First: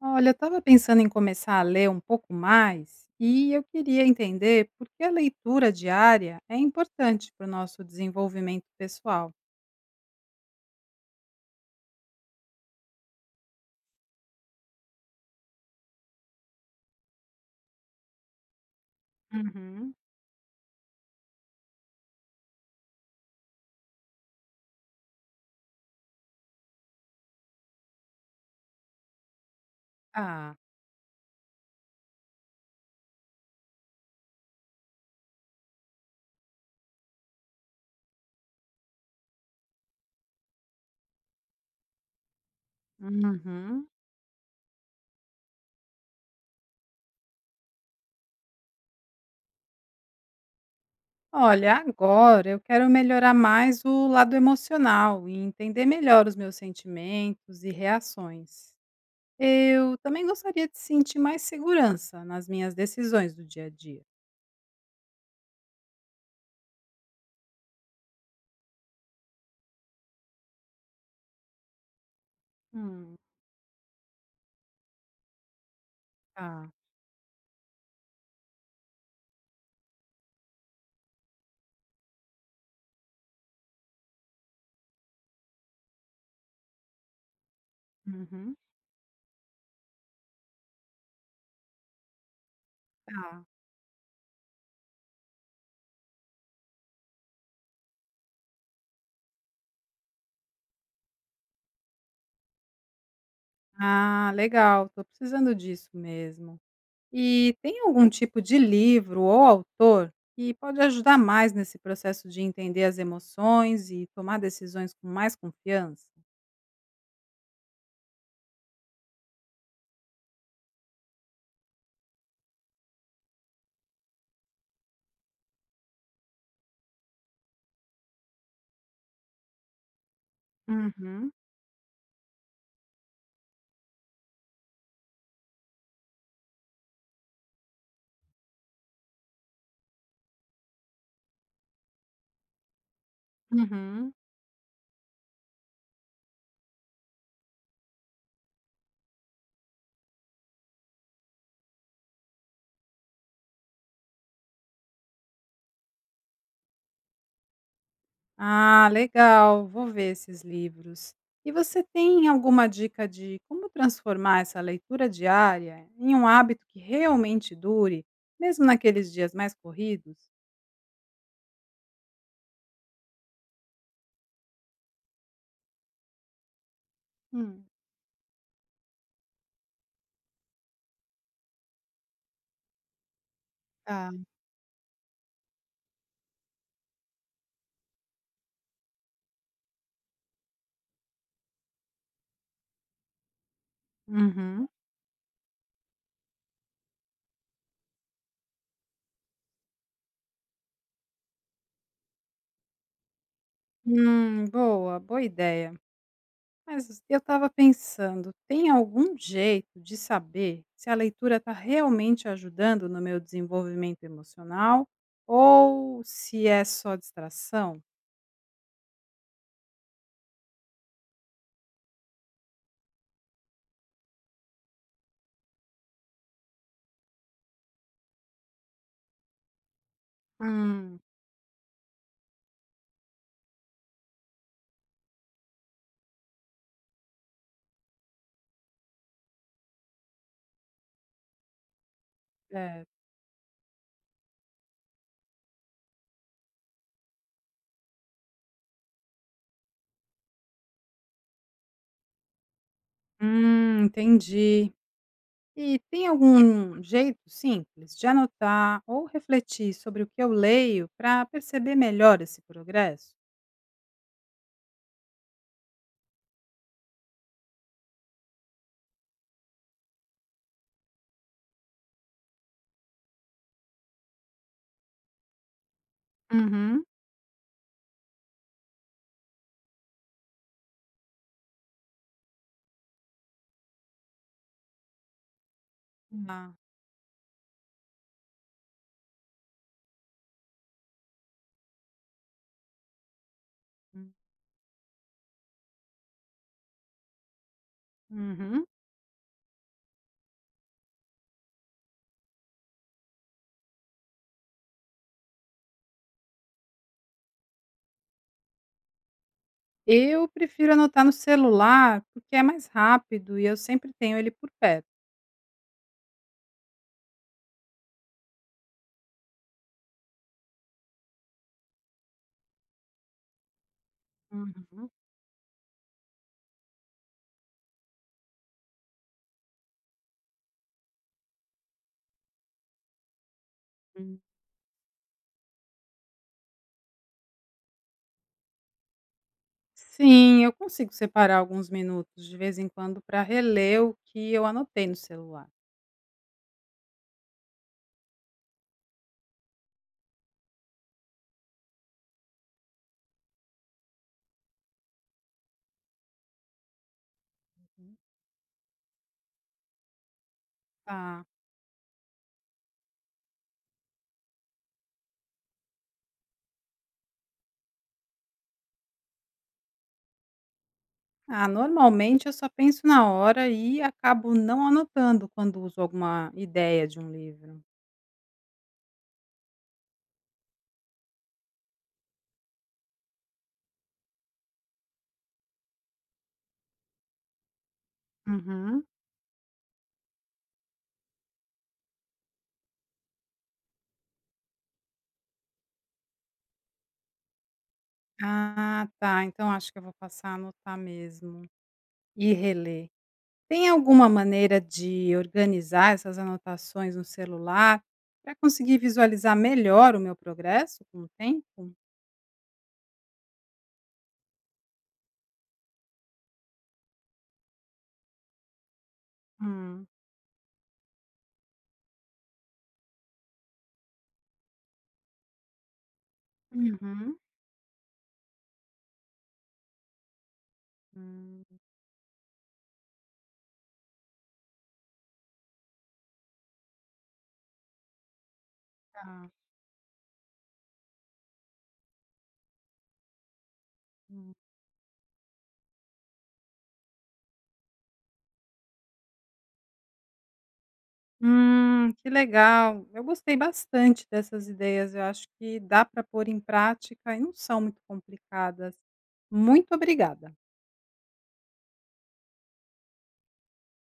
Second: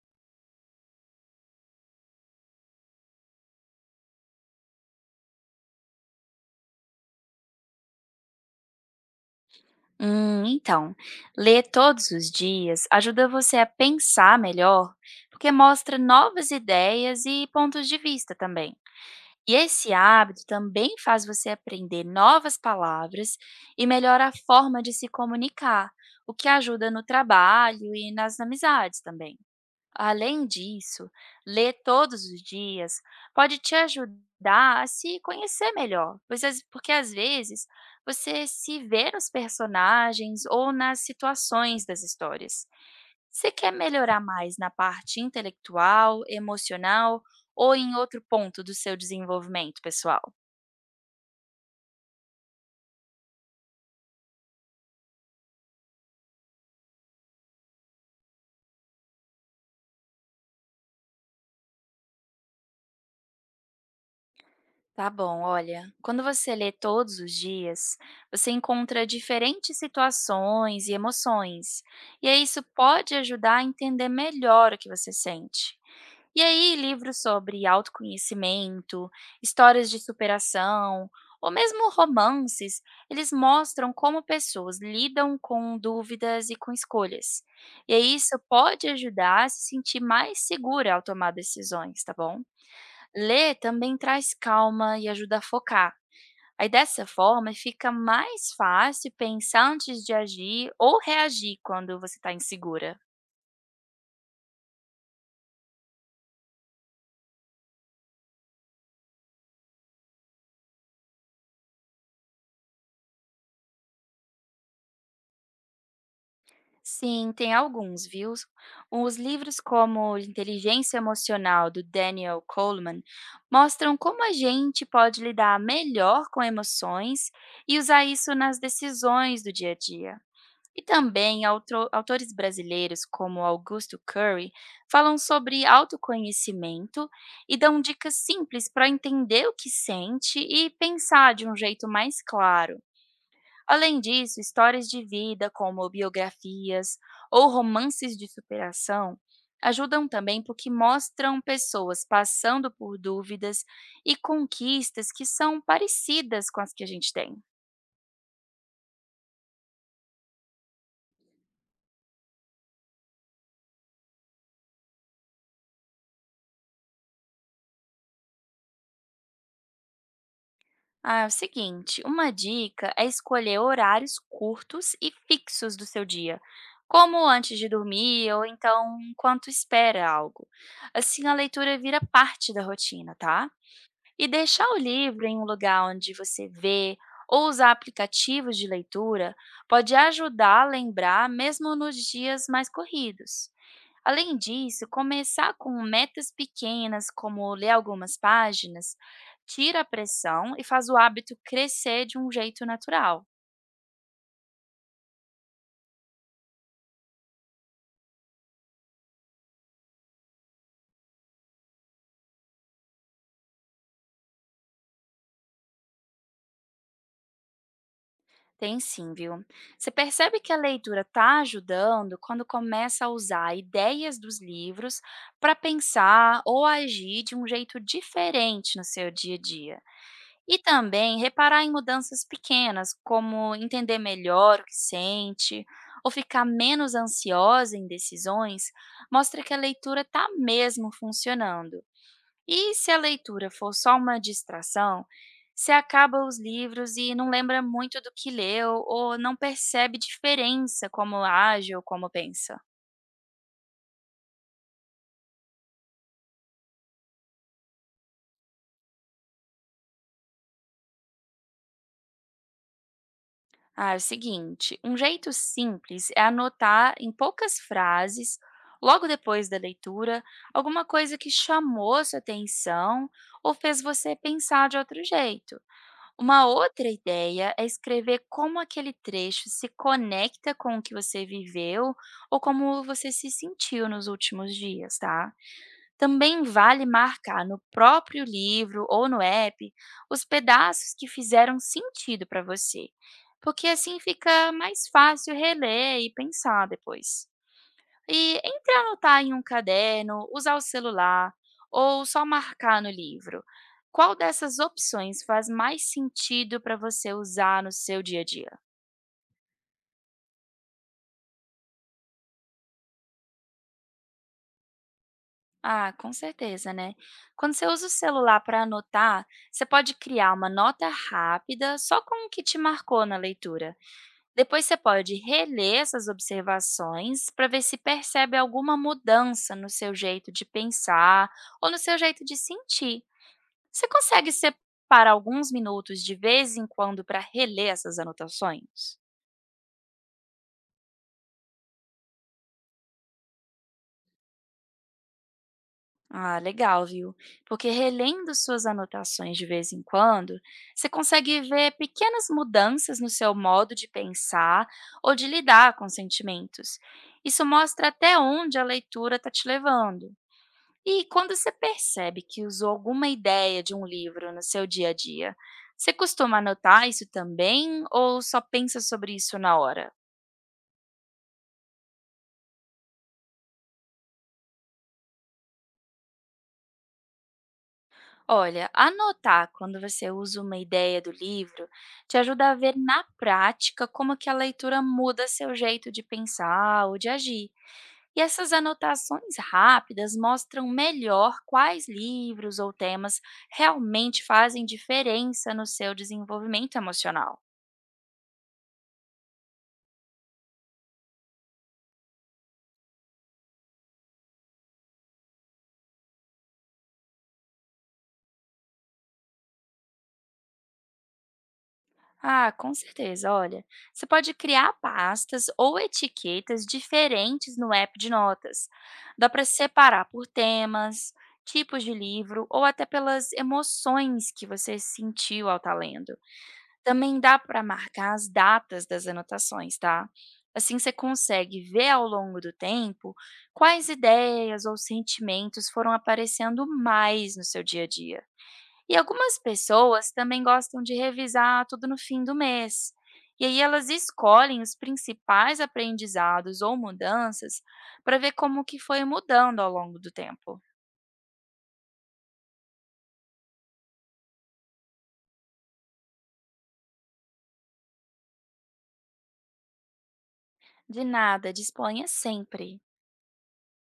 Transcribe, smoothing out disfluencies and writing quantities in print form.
Olha, eu estava pensando em começar a ler um pouco mais e eu queria entender por que a leitura diária é importante para o nosso desenvolvimento pessoal. Hum, então, ler todos os dias ajuda você a pensar melhor, porque mostra novas ideias e pontos de vista também. E esse Uhum. hábito também faz você aprender novas palavras e melhora a forma de se comunicar, o que ajuda no trabalho e nas amizades também. Além Ah. disso, ler todos os dias pode te ajudar a se conhecer melhor, porque às vezes você se vê nos personagens ou nas situações das histórias. Você quer Uhum. melhorar mais na parte intelectual, emocional ou em outro ponto do seu desenvolvimento pessoal? Olha, agora eu quero melhorar mais o lado emocional e entender melhor os meus sentimentos e reações. Eu também gostaria de sentir mais segurança nas minhas decisões do dia a dia. Tá bom, olha, quando você lê todos os dias, você encontra diferentes situações e emoções, e aí isso pode hum, ajudar a entender melhor o que você sente. E Ah. aí, livros sobre autoconhecimento, histórias de superação, ou mesmo romances, eles mostram como pessoas lidam com dúvidas e com escolhas. E aí isso Uhum. pode ajudar a se sentir mais segura ao tomar decisões, tá bom? Tá. Ler também traz calma e ajuda a focar. Aí dessa forma fica mais fácil pensar antes de agir ou reagir quando você está insegura. Ah, legal, tô precisando disso mesmo. E tem algum tipo de livro ou autor que pode ajudar mais nesse processo de entender as emoções e tomar decisões com mais confiança? Sim, tem alguns, viu? Os livros como Inteligência Emocional, do Daniel Goleman, mostram como a gente pode lidar melhor com emoções e usar isso nas decisões do dia a dia. E Uhum. também autores brasileiros como Augusto Curry falam sobre autoconhecimento e dão dicas simples para entender o que sente e pensar de um jeito mais claro. Além Uhum. disso, histórias de vida como biografias ou romances de superação ajudam também porque mostram pessoas passando por dúvidas e conquistas que são parecidas com as que a gente tem. Ah, legal, vou ver esses livros. E você tem alguma dica de como transformar essa leitura diária em um hábito que realmente dure, mesmo naqueles dias mais corridos? Ah, é o seguinte, uma dica é escolher horários curtos e fixos do seu dia, como antes Hum. de dormir ou então enquanto espera algo. Assim a leitura vira parte da rotina, tá? Tá. E deixar o livro em um lugar onde você vê ou usar aplicativos de leitura pode ajudar a lembrar mesmo nos dias mais corridos. Além Uhum. disso, começar com metas pequenas, como ler algumas páginas, tira a pressão e faz o hábito crescer de um jeito natural. Boa, boa ideia. Mas eu estava pensando, tem algum jeito de saber se a leitura está realmente ajudando no meu desenvolvimento emocional ou se é só distração? Tem sim, viu? Você percebe que a leitura está ajudando quando começa a usar ideias dos livros para pensar ou agir de um jeito diferente no seu dia a dia. E Hum. também reparar em mudanças pequenas, como entender melhor o que sente ou ficar menos ansiosa em decisões, mostra que a leitura está mesmo funcionando. E É. se a leitura for só uma distração, você acaba os livros e não lembra muito do que leu ou não percebe diferença como age ou como pensa. Entendi. E tem algum jeito simples de anotar ou refletir sobre o que eu leio para perceber melhor esse progresso? Ah, é o seguinte, um jeito simples é anotar em poucas frases, logo depois da leitura, alguma coisa que chamou sua atenção ou fez você pensar de outro jeito. Uma Uhum. outra ideia é escrever como aquele trecho se conecta com o que você viveu ou como você se sentiu nos últimos dias, tá? Também Ah. vale marcar no próprio livro ou no app os pedaços que fizeram sentido para você, porque assim Hum. fica mais fácil reler e pensar depois. E Uhum. entre anotar em um caderno, usar o celular ou só marcar no livro, qual dessas opções faz mais sentido para você usar no seu dia a dia? Eu prefiro anotar no celular, porque é mais rápido e eu sempre tenho ele por perto. Ah, com certeza, né? Quando você usa o celular para anotar, você pode criar uma nota rápida só com o que te marcou na leitura. Depois você Uhum. pode reler essas observações para ver se percebe alguma mudança no seu jeito de pensar ou no seu jeito de sentir. Você Hum. consegue separar alguns minutos de vez em quando para reler essas anotações? Sim, eu consigo separar alguns minutos de vez em quando para reler o que eu anotei no celular. Ah, legal, viu? Porque relendo suas anotações de vez em quando, você consegue ver pequenas mudanças no seu modo de pensar ou de lidar com sentimentos. Isso mostra Hum. até onde a leitura está te levando. E Tá. quando você percebe que usou alguma ideia de um livro no seu dia a dia, você costuma anotar isso também ou só pensa sobre isso na hora? Ah, normalmente eu só penso na hora e acabo não anotando quando uso alguma ideia de um livro. Olha, anotar quando você usa uma ideia do livro te ajuda a ver na prática como que a leitura muda seu jeito de pensar ou de agir. E essas Uhum. anotações rápidas mostram melhor quais livros ou temas realmente fazem diferença no seu desenvolvimento emocional. Ah, tá. Então acho que eu vou passar a anotar mesmo e reler. Tem alguma maneira de organizar essas anotações no celular para conseguir visualizar melhor o meu progresso com o tempo? Ah, com certeza. Olha, você pode criar pastas ou etiquetas diferentes no app de notas. Dá para Hum. separar por temas, tipos de livro ou até pelas emoções que você sentiu ao estar lendo. Uhum. Também dá para marcar as datas das anotações, tá? Assim você Hum. consegue ver ao longo do tempo quais ideias ou sentimentos foram aparecendo mais no seu dia a dia. E Tá. algumas pessoas também gostam de revisar tudo no fim do mês. E aí elas Hum. escolhem os principais aprendizados ou mudanças para ver como que foi mudando ao longo do tempo. Que legal. Eu gostei bastante dessas ideias. Eu acho que dá para pôr em prática e não são muito complicadas. Muito obrigada. De nada, disponha sempre.